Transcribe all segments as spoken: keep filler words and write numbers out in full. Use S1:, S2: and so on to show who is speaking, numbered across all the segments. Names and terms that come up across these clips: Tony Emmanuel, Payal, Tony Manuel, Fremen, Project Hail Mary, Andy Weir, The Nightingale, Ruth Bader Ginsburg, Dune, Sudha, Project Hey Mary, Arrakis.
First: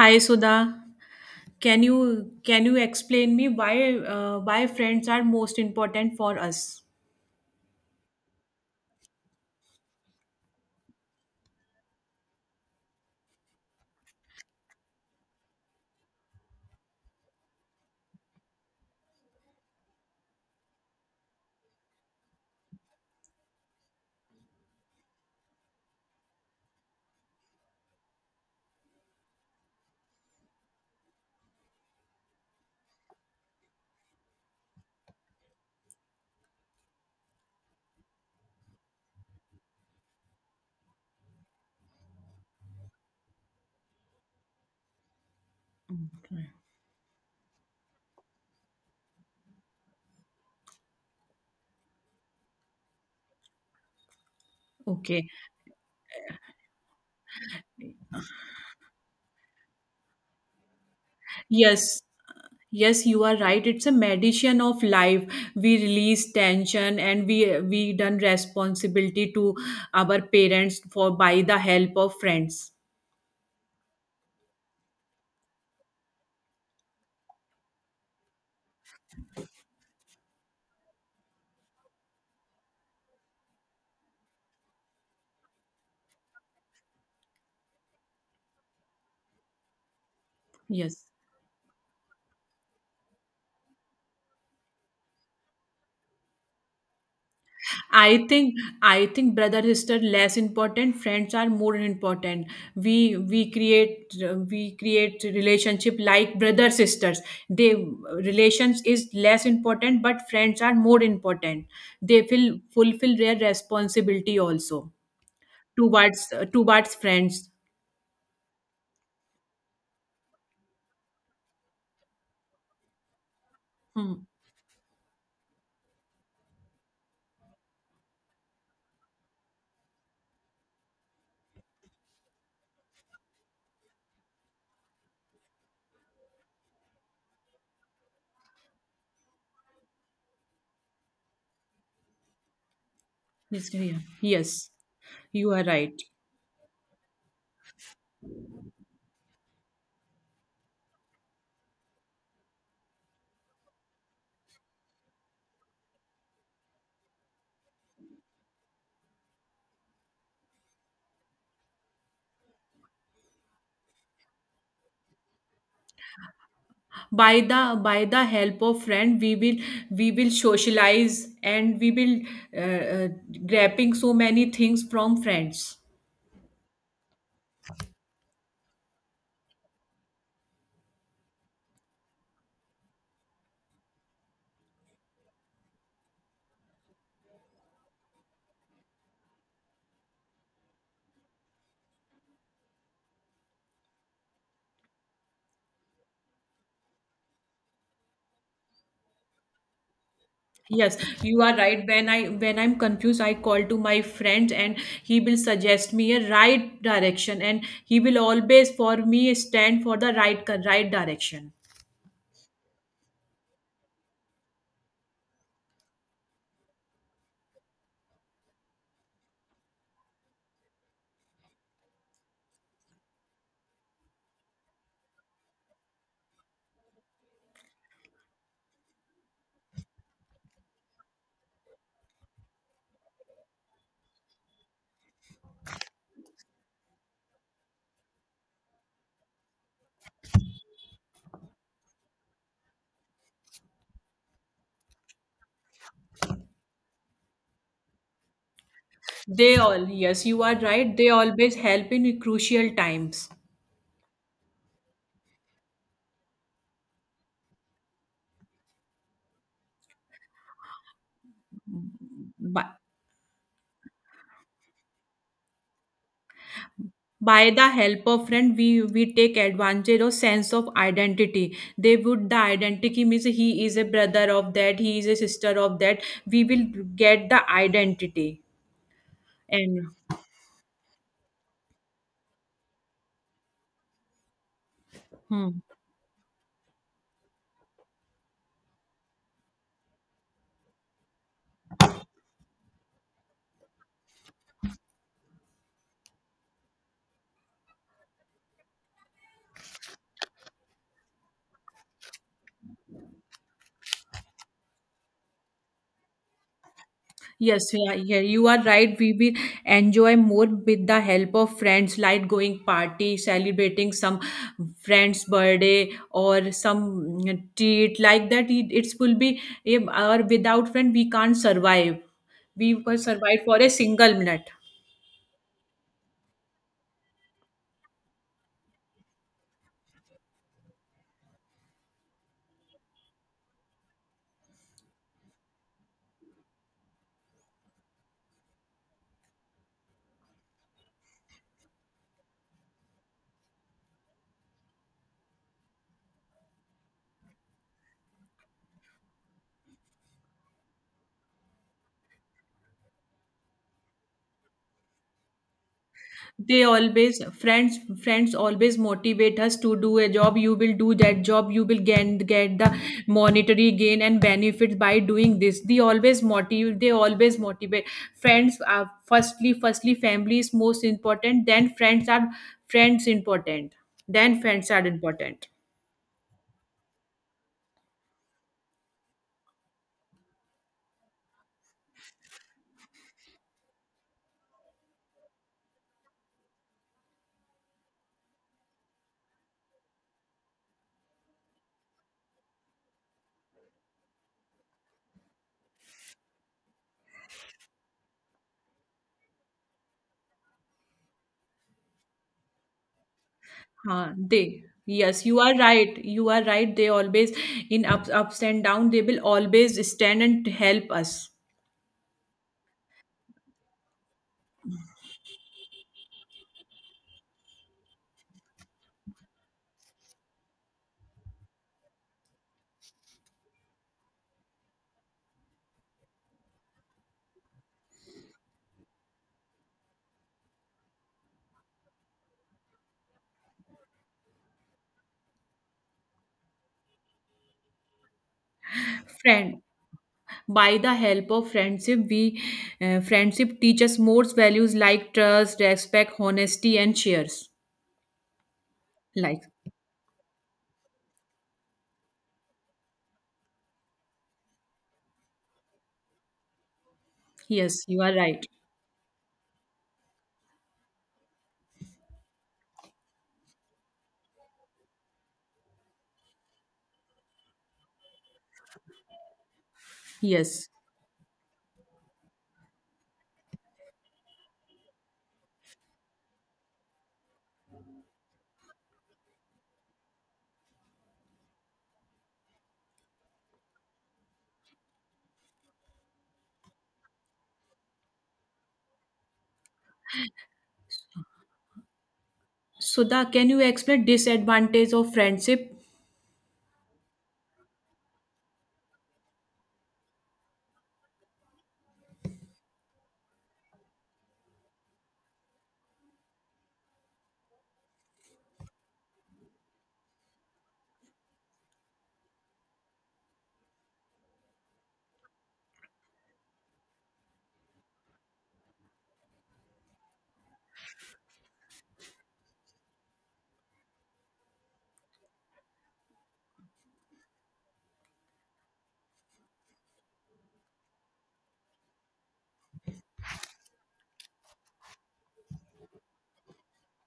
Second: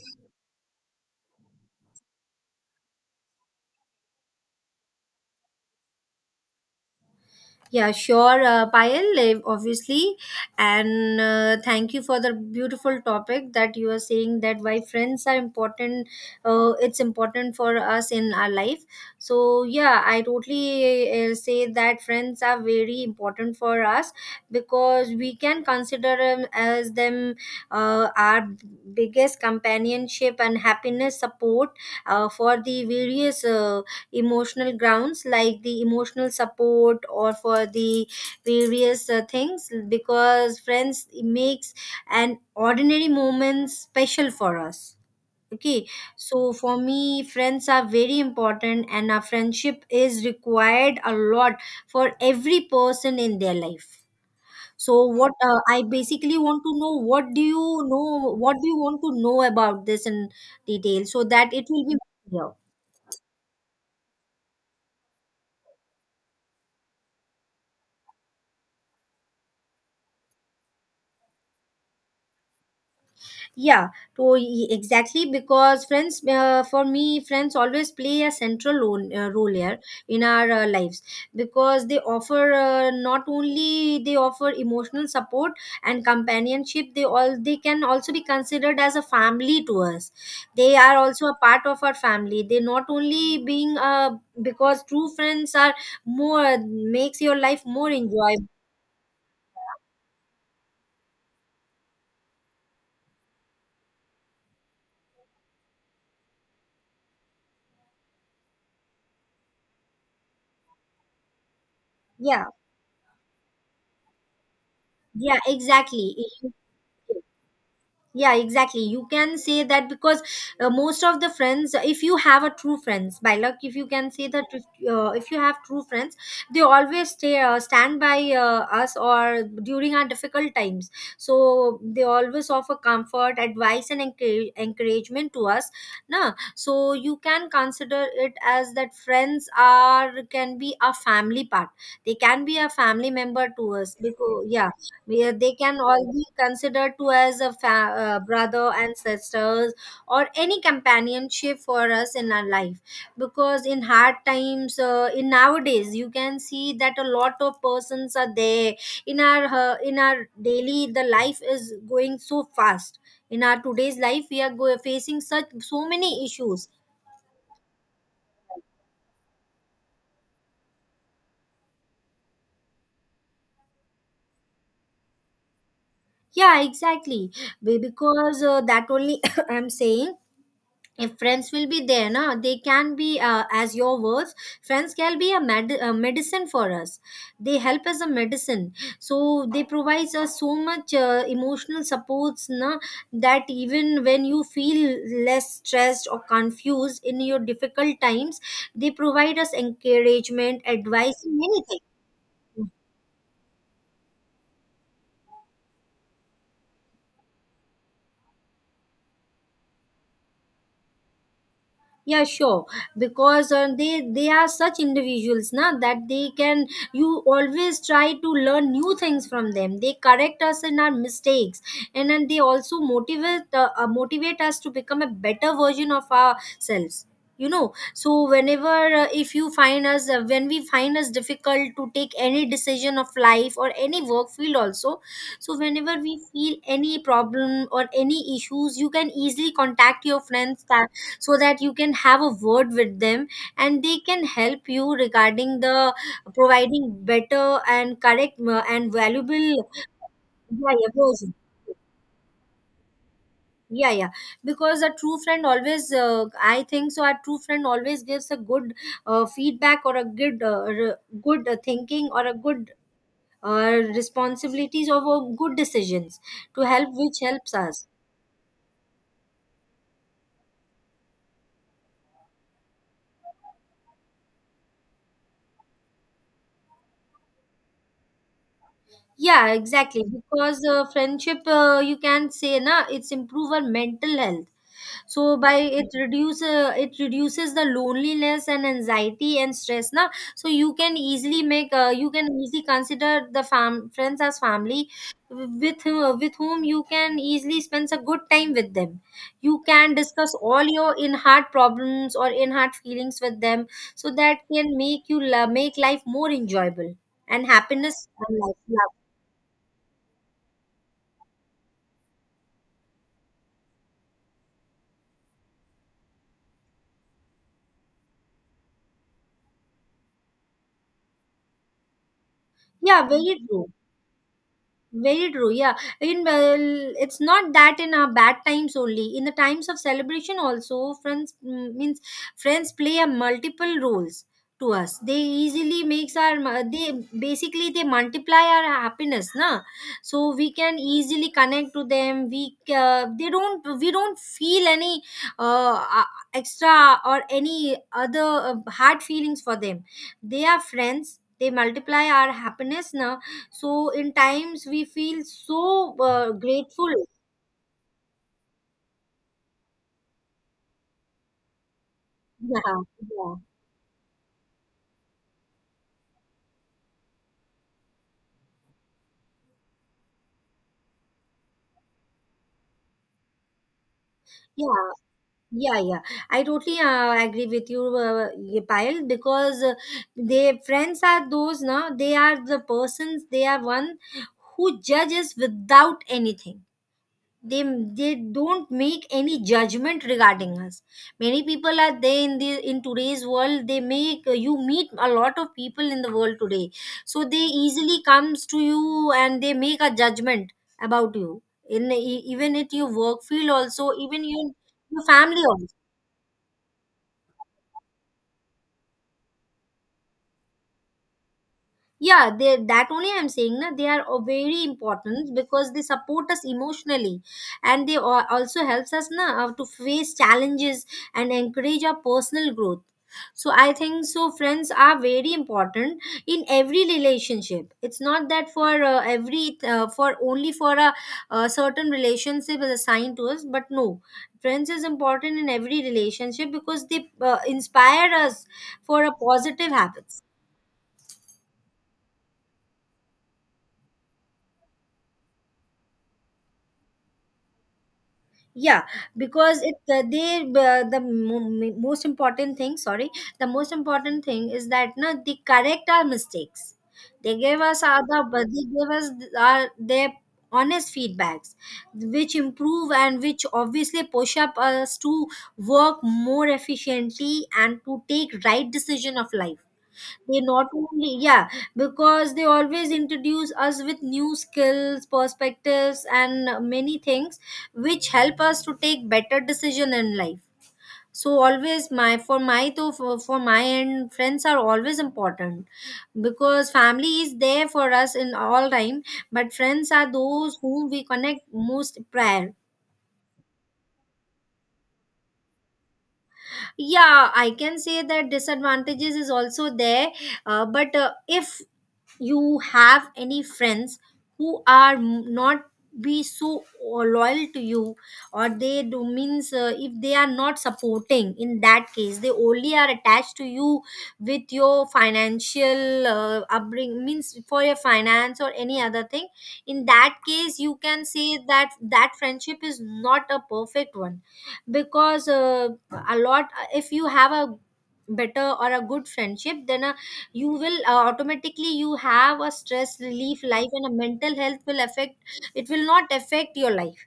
S1: Hi Sudha, can you can you explain me why uh, why friends are most important for us?
S2: Yeah, sure, uh, Payal, eh, obviously. And uh, thank you for the beautiful topic that you are saying, that why friends are important, uh, it's important for us in our life. So, yeah, I totally uh, say that friends are very important for us because we can consider them as them uh, our biggest companionship and happiness support uh, for the various. Uh, emotional grounds like the emotional support or for the various uh, things, because friends makes an ordinary moment special for us, okay?
S1: Okay.
S2: So for me friends are very important and our friendship is required a lot for every person in their life, so
S1: Okay.
S2: what uh, I basically want to know, what do you know, what do you want to know about this in detail, so that it will be
S1: Yes.
S2: clear?
S1: Yes, you are right. It's a medicine of life. We release tension and we we done responsibility to our parents for by the help of friends.
S2: Yeah, to e- exactly, because friends, uh, for me, friends always play a central role, uh, role here in our uh, lives, because they offer uh, not only they offer emotional support and companionship, they all they can also be considered as a family to us. They are
S1: Yes.
S2: also a part of our family. They not only being uh, because true friends are more, makes your life more
S1: I
S2: enjoyable.
S1: think I think brother sister less important friends are more important we we create we create relationship like brother sisters they relations is less important but friends are more important they
S2: Yeah,
S1: will fulfill their responsibility also
S2: yeah, exactly.
S1: towards towards friends.
S2: Yeah, exactly, you can say that because uh, most of the friends, if you have a true friends, by luck, if you can
S1: Hmm.
S2: say that, if, uh, if you have true friends, they always stay uh, stand by uh, us or during our difficult times, so they always offer comfort, advice, and encourage, encouragement to us, na, so you can consider it as that friends are can be a family part, they can be a family member to
S1: Yes,
S2: us,
S1: yeah.
S2: because yeah,
S1: Yes,
S2: where
S1: you
S2: they
S1: are
S2: can
S1: right.
S2: all be considered to as a fa- uh, brother and sisters or any companionship for us in our life, because in hard times, uh, in nowadays, you can see that a lot of persons are there in our uh, in our daily, the life is going so fast, in our today's life we are go- facing such so many issues.
S1: By the by the help of friend we will we will socialize and we will uh, uh, grabbing so many things from friends.
S2: Yeah, exactly. Be- because uh, that only, I'm saying, if friends will be there, na, they can be uh, as your words, friends can be a, med- a medicine for us, they help as a medicine, so they provides us so much uh, emotional supports, na, that even when you feel less stressed or confused in your difficult times, they provide us encouragement,
S1: Yes,
S2: advice, and
S1: you are
S2: many
S1: right.
S2: things.
S1: When i when i'm confused I call to my friend and he will suggest me a right direction and he will always for me stand for the right right direction.
S2: Yeah, sure, because uh, they they are such individuals now, that they can you always try to learn new things from them, they correct us in our mistakes, and then they also motivate uh, uh, motivate us to become a better version of ourselves, you know so whenever uh, if you find us uh, when we find us difficult to take any decision of life or any work field also, so whenever we feel any problem or any issues, you can easily contact your friends, so that you can have a word with them, and they can help you regarding the, providing better and correct uh, and valuable,
S1: They all, yes, you are
S2: yeah, yeah,
S1: right, they
S2: version.
S1: always help in crucial times.
S2: Yeah, yeah. Because a true friend always, uh, I think so. A true friend always gives a good uh, feedback or a good, uh, r- good uh, thinking or a good
S1: Bye.
S2: uh, responsibilities of uh, good decisions to help, which
S1: By
S2: helps
S1: the
S2: us.
S1: help of friend we we take advantage of sense of identity. They would the identity means he is a brother of that, he is a sister of that. We will get the identity
S2: Yeah,
S1: and
S2: exactly. Because uh, friendship, uh, you can say, na, it's improve our mental health. So by
S1: hmm.
S2: it reduce uh, it reduces the loneliness and anxiety and stress, na. So you can easily make uh, you can easily consider the fam friends as family, with who- with whom you can easily spend a good time with them. You can discuss all your in heart problems or in heart feelings with them, so that can make you la- make life more enjoyable, and
S1: Yes, yeah,
S2: happiness
S1: yeah,
S2: and
S1: you
S2: life.
S1: are right. We will enjoy more with the help of friends, like going party, celebrating some friend's birthday or some mm, treat like that. It, it will be eh, or without friend we can't survive. We will
S2: Yeah, very
S1: survive for
S2: true.
S1: a single minute.
S2: Very true. Yeah, in well, it's not that in our bad times only. In the times of celebration also, friends mm, means, friends play a multiple roles to us. They easily makes our mu- they basically they multiply our happiness, na. So we can easily connect to them. We uh, they don't we don't feel any uh, uh, extra or any other uh, hard feelings for them. They are friends. They multiply our happiness now, so in times we feel so uh,
S1: They
S2: grateful.
S1: always friends, friends always motivate us to do a job. You will do that job, you will get get the
S2: Yeah,
S1: monetary gain and benefits by doing this. They always motivate, they always motivate Friends are firstly firstly family is most important, then friends are friends important, then friends are
S2: yeah,
S1: important.
S2: yeah, yeah, yeah. I totally uh, agree with you, uh, yeah, Payal, because uh, they friends are those now. They are the persons. They are one who judges without anything. they they don't make any judgment regarding us. Many people are there, in the in today's world they make you meet a lot of people in the world today, so they easily comes to you and they make a judgment about you, in e- even at your work field also,
S1: Huh,
S2: even your
S1: they
S2: your
S1: yes, you
S2: family
S1: are
S2: also.
S1: right, you are right. They always in ups ups and down they will always stand and help us.
S2: Yeah, they that only I'm saying, na, they are o- very important, because they support us emotionally, and they al- also helps us, na, uh, to face challenges and encourage our personal growth. So I think so friends are very important in every relationship. It's not that for uh, every uh, for only for a, a certain relationship is assigned to us, but no, friends is important in every relationship, because they uh, inspire us for a
S1: Friend,
S2: positive habits.
S1: by the help of friendship we uh, friendship teaches more values like trust, respect, honesty and shares.
S2: Yeah,
S1: Like,
S2: because it uh, they uh, the mo- m- most important thing sorry the most important thing is that, no, they correct our mistakes, they gave
S1: yes,
S2: us
S1: you
S2: our
S1: are right.
S2: the, they gave us our their honest feedbacks, which improve and which obviously push up us to work more efficiently and to take right decision of life. They not
S1: Yes.
S2: only Yeah, because they always introduce us with new skills, perspectives, and many things, which help us to take better decision in life. So always my for my to for, for my end friends are always important, because family is there for us in all time, but friends are those whom we connect most prior.
S1: Sudha, can you explain disadvantage of friendship?
S2: Yeah, I can say that disadvantages is also there, uh, but uh, if you have any friends who are m- not be so uh, loyal to you, or they do means, uh, if they are not supporting, in that case they only are attached to you with your financial uh, upbringing, means for your finance or any other thing, in that case you can say that that friendship is not a perfect one. Because uh, a lot, if you have a better or a good friendship, then a you will uh, automatically you have a stress relief life, and a mental health will affect, it will not affect your life,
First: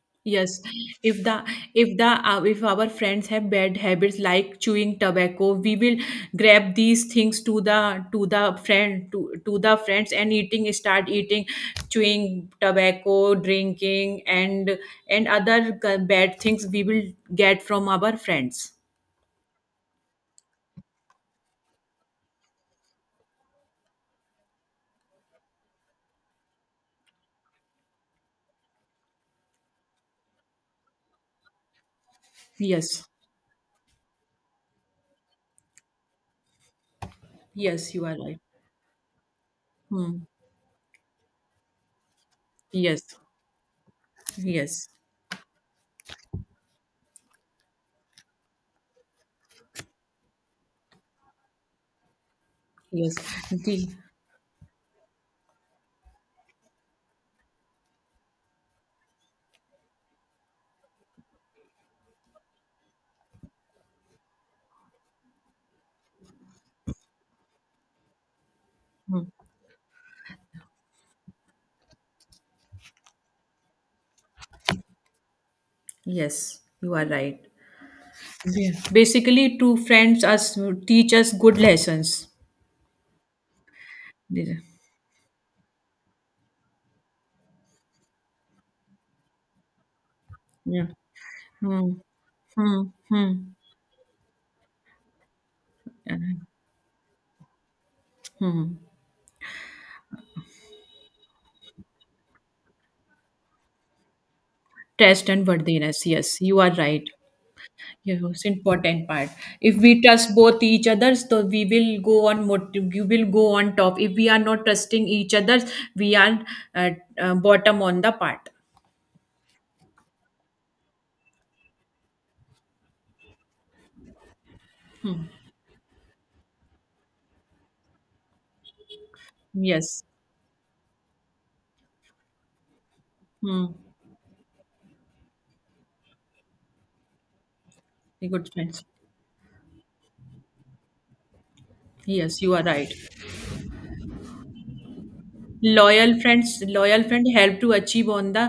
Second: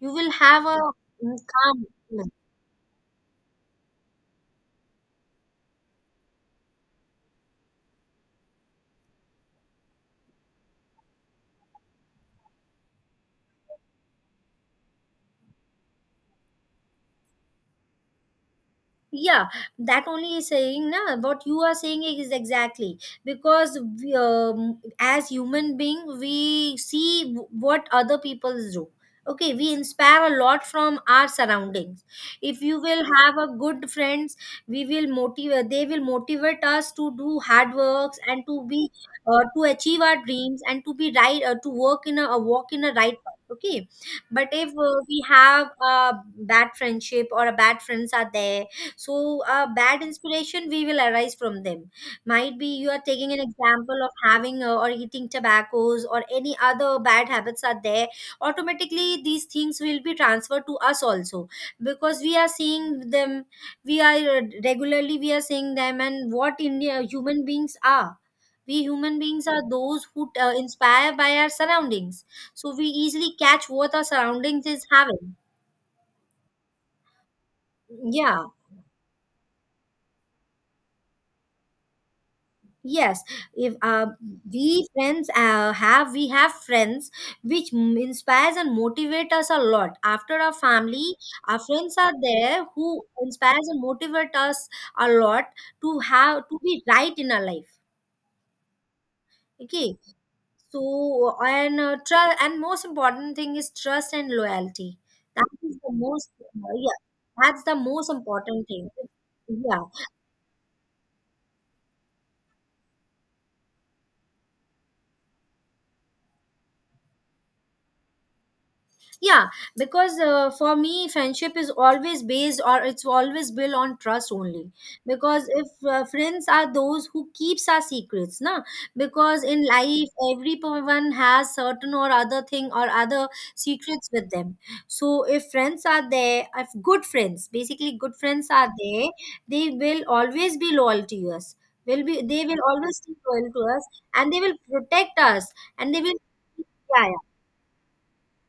S2: you will
S1: Yes,
S2: have a
S1: if the,
S2: mm, calm.
S1: if the uh, if our friends have bad habits like chewing tobacco, we will grab these things to the to the friend to to the friends and eating, start eating, chewing tobacco, drinking and and other g- bad things we will get from our friends.
S2: Yeah, that only is saying, na, what you are saying is exactly, because we, um, as human being we see w- what other people do. Okay, we inspire a lot from our surroundings. If you will
S1: Yes,
S2: have a good friends, we will motivate they will motivate us to do hard
S1: yes, you are
S2: works,
S1: right.
S2: and to be uh, to achieve
S1: Hmm.
S2: our dreams, and to be right uh, to work in a, a walk in a
S1: Yes,
S2: right path, okay? But if
S1: yes,
S2: uh, we have a bad friendship or a bad friends are there, so a bad inspiration we will arise from them. Might be you are
S1: yes,
S2: taking an
S1: the-
S2: example of having uh, or eating tobaccos or any other bad habits are there, automatically these things will be transferred to us also, because we are seeing them, we are uh, regularly we are seeing them. And what india human beings are we human
S1: hmm.
S2: beings are those who uh, inspire by our surroundings, so we easily catch what our surroundings is having.
S1: Yes, you are right.
S2: Yeah.
S1: Yeah. Basically, two friends us teach us good lessons.
S2: Yes, if uh,
S1: These are-
S2: we friends uh, have we have friends which m- inspires and motivate us a lot. After our
S1: yeah.
S2: family, our
S1: Hmm.
S2: friends are there
S1: Hmm.
S2: who
S1: Hmm.
S2: inspires and motivate us a lot, to
S1: Uh,
S2: have to be right in our life.
S1: hmm.
S2: Okay, so and uh, trust, and most important thing is trust and loyalty.
S1: Trust and
S2: That is the
S1: worthiness.
S2: most
S1: Yes, you are
S2: uh, yeah.
S1: right.
S2: That's the most
S1: Yeah, it's
S2: important thing.
S1: important part. If
S2: Yeah,
S1: we trust both each others, so we will go on. Mot- you will go on top. If we are not trusting each others, we are uh, uh, bottom on the part.
S2: yeah, because uh, for me friendship is always based, or it's always built on trust only, because if uh, friends are those who keeps our secrets, na, because in
S1: Yes.
S2: life everyone has certain or other thing or other
S1: Hmm.
S2: secrets with them, so if friends are there if good friends basically good friends
S1: Good
S2: are
S1: friends.
S2: there, they will always be loyal to us, will be
S1: Yes,
S2: they
S1: you
S2: will
S1: are right.
S2: always be loyal to us, and they will protect us, and they
S1: Loyal
S2: will
S1: friends, loyal
S2: yeah, yeah.
S1: friend help to achieve on the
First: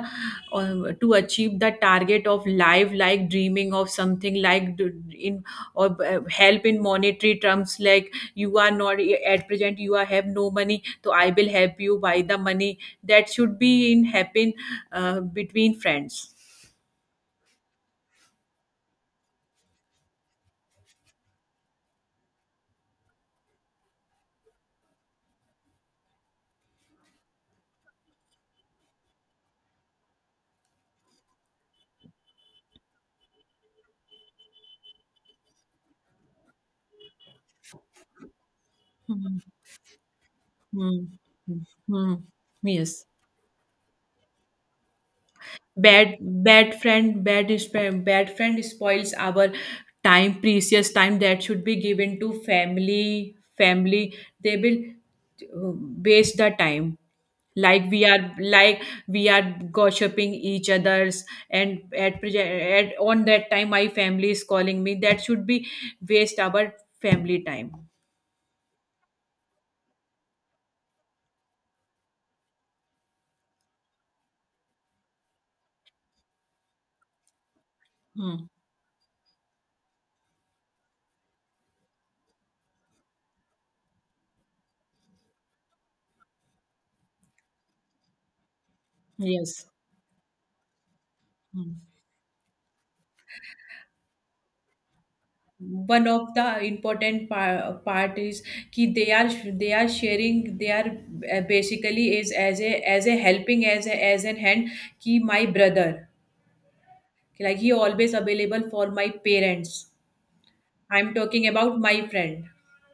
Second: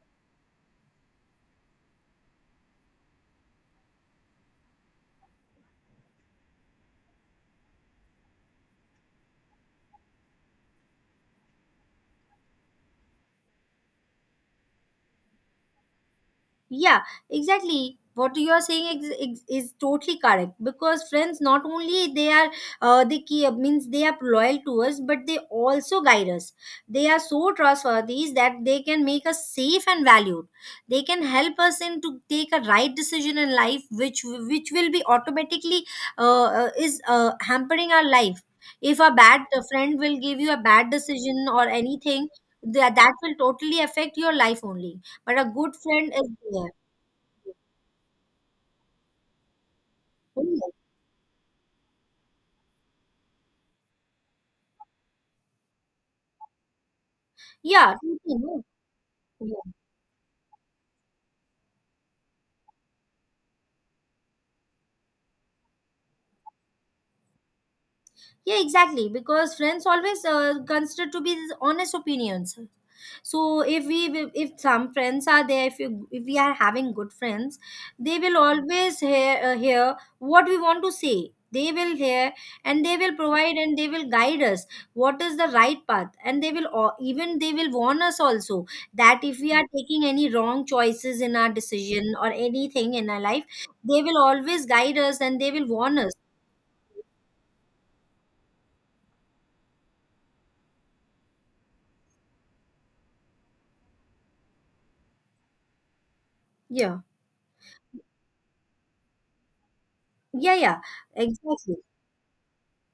S1: uh, to achieve the target of life like dreaming of something like d- in or uh, help in monetary terms like you are not eh, at present you are have no money, so I will help you buy the money, that should be in happen uh, between friends.
S2: Yeah, exactly. What you are saying is, is, is totally correct, because friends not only they are uh, they keep, means they are loyal to us, but they also guide us. They are so trustworthy that they can make us safe and valued. They can help us in to take a right decision in life, which which will be automatically uh, uh, is uh, hampering our life. If a
S1: Hmm.
S2: bad friend will give you a bad
S1: Hmm.
S2: decision
S1: Hmm.
S2: or
S1: Hmm.
S2: anything, that
S1: Yes.
S2: that will totally affect your life only, but a good friend
S1: bad
S2: is there.
S1: bad friend bad is bad friend spoils our time, precious time that should be given to family family They will uh, waste the time, like
S2: Yeah,
S1: we
S2: totally,
S1: are
S2: no?
S1: like we are
S2: Yeah,
S1: gossiping each others. And at, proj- at on that time my family is calling me, that should be waste our family time.
S2: yeah, exactly. Because friends always uh, consider to be these honest opinions. So if we will- if some friends are there, if you if we are having good friends, they will
S1: Hmm.
S2: always hear uh, hear what we want to say, they will hear, and they will provide, and they will guide us what is the right path, and they will al- even they will warn us also, that if we are
S1: Yes.
S2: taking any wrong choices in our
S1: Hmm.
S2: decision or anything in our life, they will always guide us and they will warn
S1: One
S2: us.
S1: of the important par- part is कि they are, they are sharing, they are uh, basically is as a as a helping as a as an hand कि my brother,
S2: Yeah,
S1: like he always available for my parents.
S2: yeah, yeah,
S1: I'm talking
S2: exactly.
S1: about my friend.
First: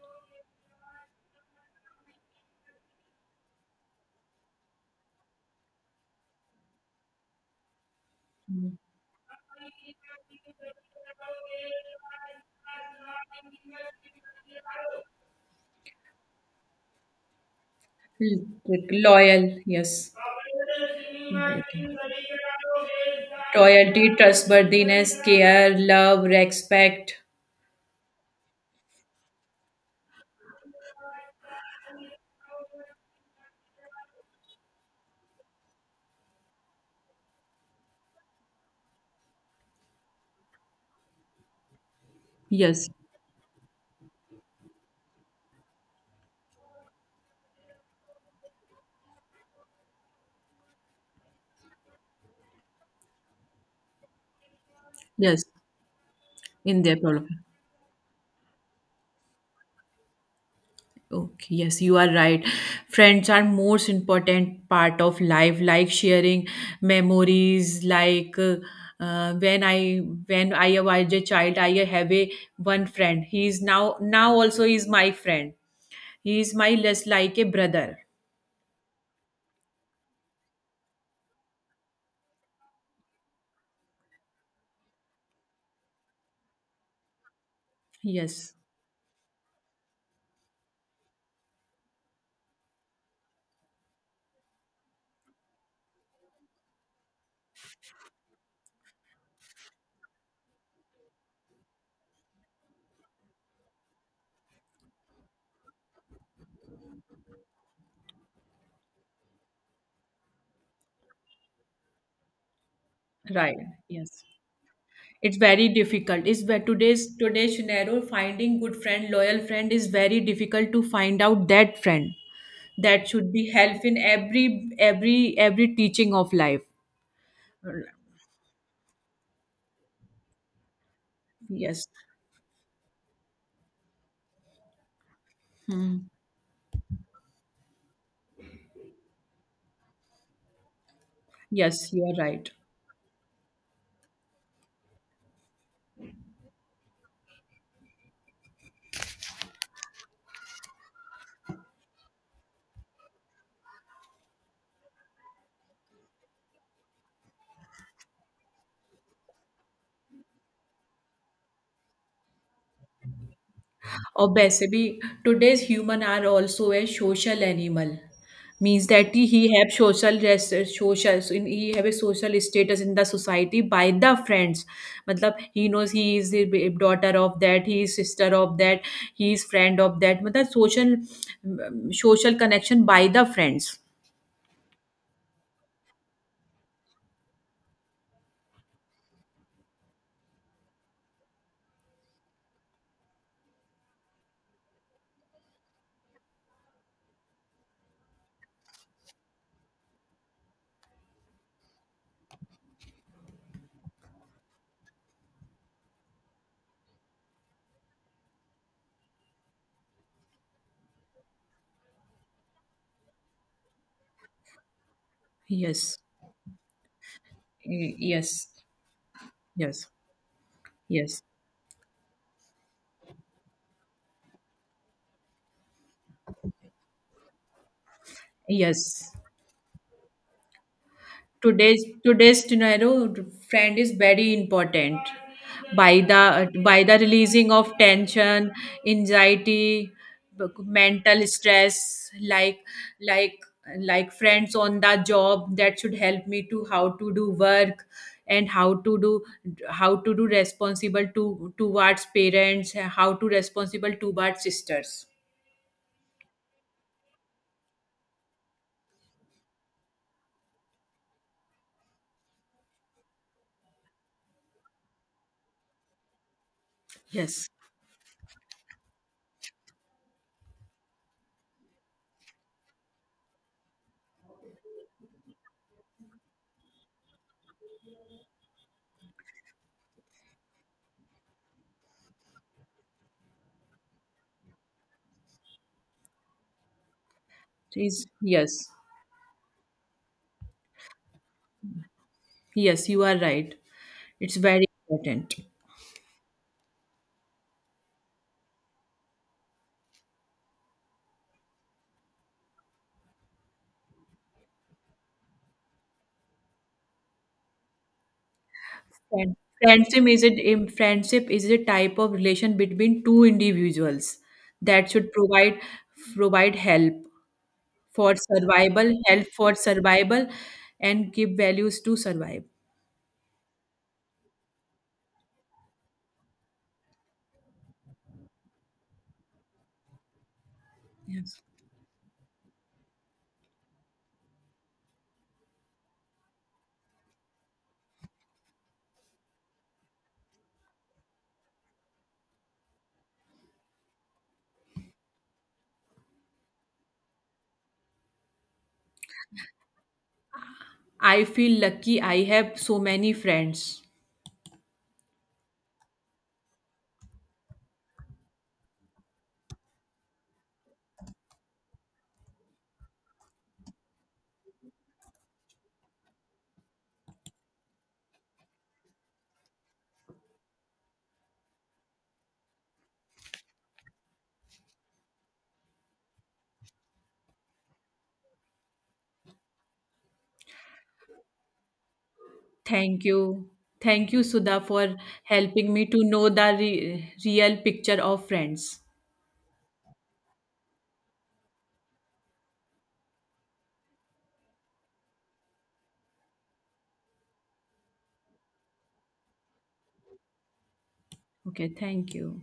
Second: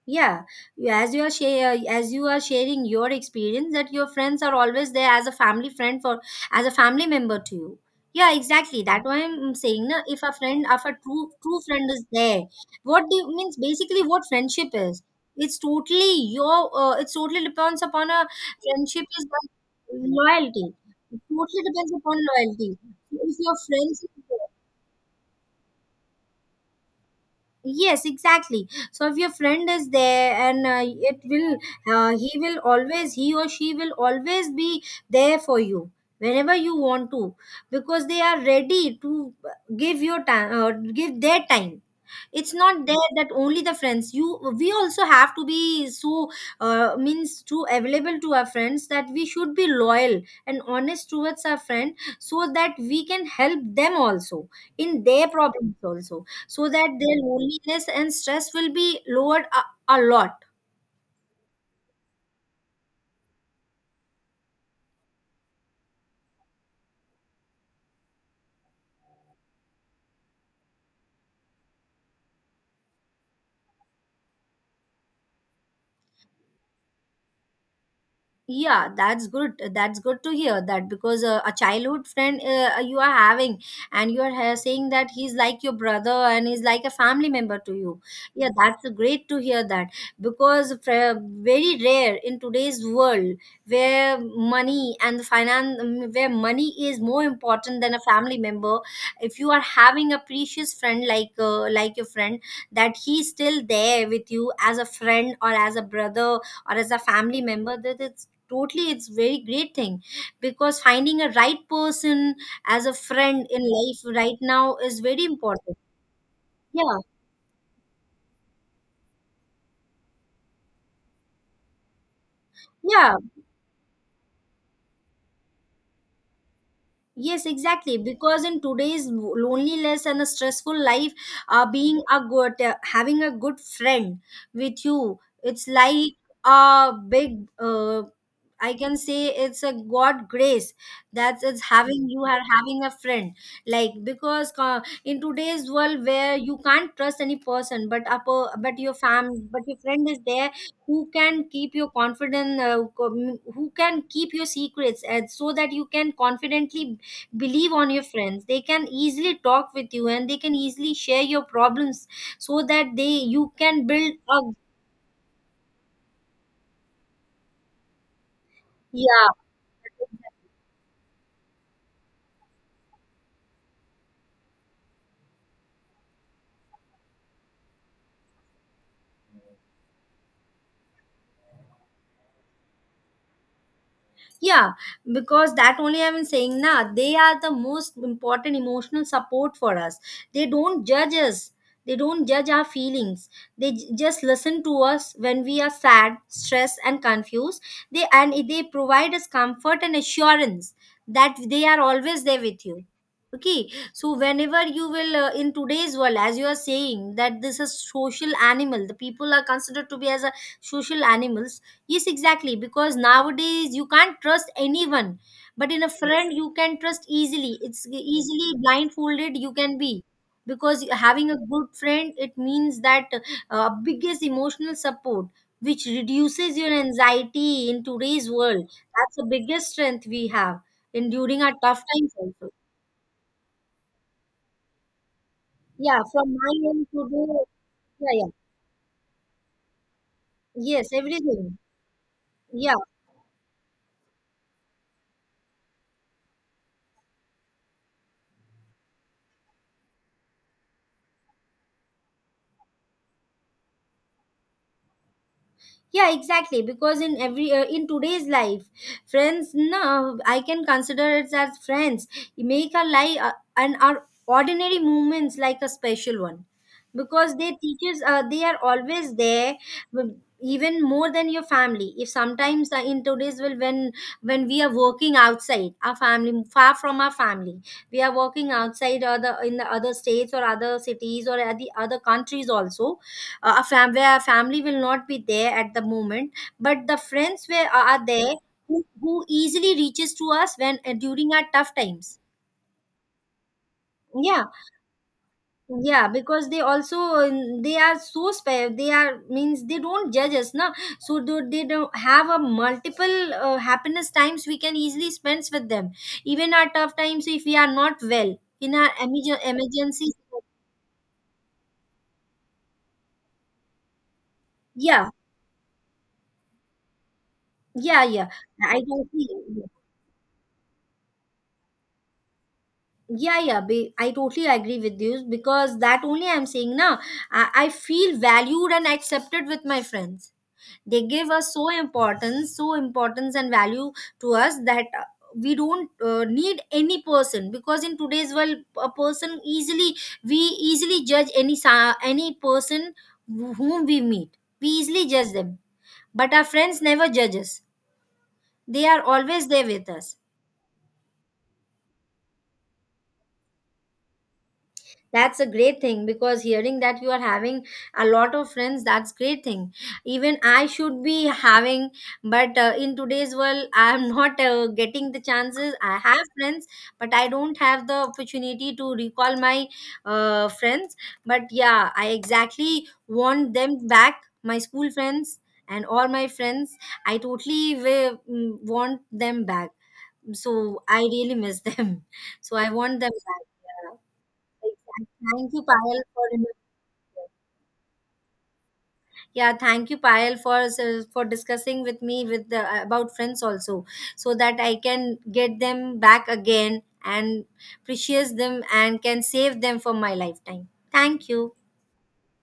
S2: Yeah. You- as you are share, as you are sharing your experience, that your friends are always there as a family friend for, as a family member to you. Yeah,
S1: Mm.
S2: exactly, that's why I'm saying na, if a friend, if a true true friend is there, what do you means basically what friendship is, it's totally your uh, it's totally depends upon a,
S1: L-
S2: friendship is
S1: loyal,
S2: like
S1: yes.
S2: loyalty, it totally depends upon loyalty. If your friends is
S1: Loyalty,
S2: there,
S1: trustworthiness, care, love, respect.
S2: yes exactly, so if your friend is there, and uh, it will, uh, he will always, he or she will always be there for you whenever you want to, because they are ready to give your time uh, give their time. It's not
S1: Yes,
S2: there that only the friends, you, we also have to be so uh, means to available to our friends, that we should be loyal and honest towards our friend, so that we can help them also in their
S1: yes,
S2: problems also, so that
S1: in their
S2: their
S1: problem.
S2: loneliness and stress will be lowered a, a lot.
S1: Okay, yes, you are right. Friends are most important part of life, like sharing memories. Like uh, uh, when I, when I was a child, I have a one friend. He is now now also is my friend. He is my less like a brother.
S2: Yeah, that's good, that's good to hear that, because uh, a childhood friend uh, you are having, and you are ha- saying that he's like your brother and he's like a family member to you. Yeah,
S1: Yes,
S2: that's great to hear that, because fr- very rare in today's world, where money and finance, where money is more important than a family member. If you are having a precious friend, like uh, like your friend, that he's still there with you as a friend or as a brother or as a family member, that it's totally, it's very great thing. Because finding a right person as a friend
S1: right.
S2: in life
S1: Yes.
S2: right now is very
S1: It's very
S2: important.
S1: difficult, it's ve-
S2: Yeah,
S1: today's today's scenario finding good friend, loyal friend is very difficult to find out that friend that
S2: yeah,
S1: should be help in every every every teaching of life.
S2: yes exactly, because in today's loneliness and a stressful life, uh,
S1: Yes.
S2: being a good uh, having a good friend with you, it's
S1: Mm.
S2: like a big uh, I can say it's a God grace. That's it's
S1: Yes, you
S2: having,
S1: are
S2: you are
S1: right.
S2: having a friend. Like, because uh, in today's world where you can't trust any person, but upper, but your fam, but your friend is there who can keep your confidence, uh, com- who can keep your secrets, and so that you can confidently believe on your friends. They can easily talk with you and they can easily share your problems, so that they, you can build a,
S1: Obviously, today's human are also a social animal. Means that
S2: yeah,
S1: he have social res- social so in- he have a social status in the society by the friends. मतलब he knows he is the b- daughter of that, he is sister of that, he is friend of that. मतलब social um, social connection by the friends.
S2: yeah, because that only I'm saying now, they are the most important emotional support for us. They don't judge us, they don't judge our feelings, they j- just listen to us when we are sad, stressed and confused. They And they provide us comfort and assurance that they are always there with you. Okay, so whenever you will, uh, in today's world, as you are saying that this is social animal, the people are considered to be as a social animals. Yes, exactly. Because nowadays you can't trust anyone, but in a
S1: Yes,
S2: friend you can trust easily. It's
S1: Y- yes.
S2: easily blindfolded you can
S1: Yes,
S2: be, because
S1: yes,
S2: having a good friend, it means that uh, biggest emotional support, which reduces your anxiety in today's world.
S1: yes,
S2: That's the biggest strength we have in during our tough
S1: today's
S2: times
S1: today's
S2: also.
S1: scenario friend is very important. By
S2: Yeah,
S1: the
S2: from my
S1: by
S2: end
S1: the
S2: today,
S1: releasing of
S2: yeah, yeah,
S1: tension, anxiety,
S2: yes,
S1: mental
S2: everything.
S1: stress, like
S2: Yeah.
S1: like like friends on the job that should help me to how to do work and how to do, how to do responsible to towards parents, how to responsible towards sisters.
S2: Yeah, exactly, because in every uh, in today's life, friends, no, I can consider it as friends, make our life uh, and our ordinary moments like a special one, because
S1: Yes
S2: they teaches uh, they are always there, w- even more than your family, if sometimes uh, in today's world, when when we are working outside our family, far from our family, we are working outside other in the other states or other cities or at the other countries also, uh, a fam- where our family will not be there at the moment, but the friends were are are
S1: is,
S2: there,
S1: yes,
S2: who, who easily reaches to us when, uh, during our tough times.
S1: yes, you are right, it's
S2: Yeah,
S1: very important.
S2: yeah, because they also, um, they are so spe- they are, means they don't judge us na, so do, they don't have a multiple uh, happiness times we can easily spend with them, even our tough times if we are not well in our
S1: Friend-
S2: emergen-
S1: friendship
S2: emergency.
S1: is a im- friendship is a type of relation between two individuals that
S2: Yeah,
S1: should provide provide help
S2: yeah,
S1: for
S2: yeah, I
S1: survival,
S2: don't
S1: help
S2: see,
S1: for survival, and give values to survive.
S2: yeah, yeah, be, I totally agree with you, because that only I'm saying now, I, I feel valued and accepted with my friends. They give
S1: Yes.
S2: us so importance, so importance and value to us, that uh, we don't uh, need any person, because in today's world, a person easily, we easily judge any sa- any person wh- whom we meet, we easily judge them, but our friends never judge us, they are always there with us.
S1: I feel lucky I have so many friends.
S2: That's a great thing, because hearing that you are having a lot of friends, that's great thing. Even I should be having, but uh, in today's world, I am not uh, getting the chances. I have friends, but I don't have the opportunity to recall my uh, friends. But yeah, I exactly want them back, my school friends and all my friends. I totally wi- mm, want them back. So I really miss them. So I want
S1: Thank
S2: them back.
S1: you.
S2: Yeah.
S1: Thank you, Sudha, for
S2: Thank you,
S1: helping me
S2: Payal,
S1: to
S2: for,
S1: know the re- real picture of friends.
S2: yeah. Thank you, Payal, for for discussing with me with the, about friends also, so that I can get them back again and precious them and can save them for my lifetime. Thank you.
S1: Okay, thank you.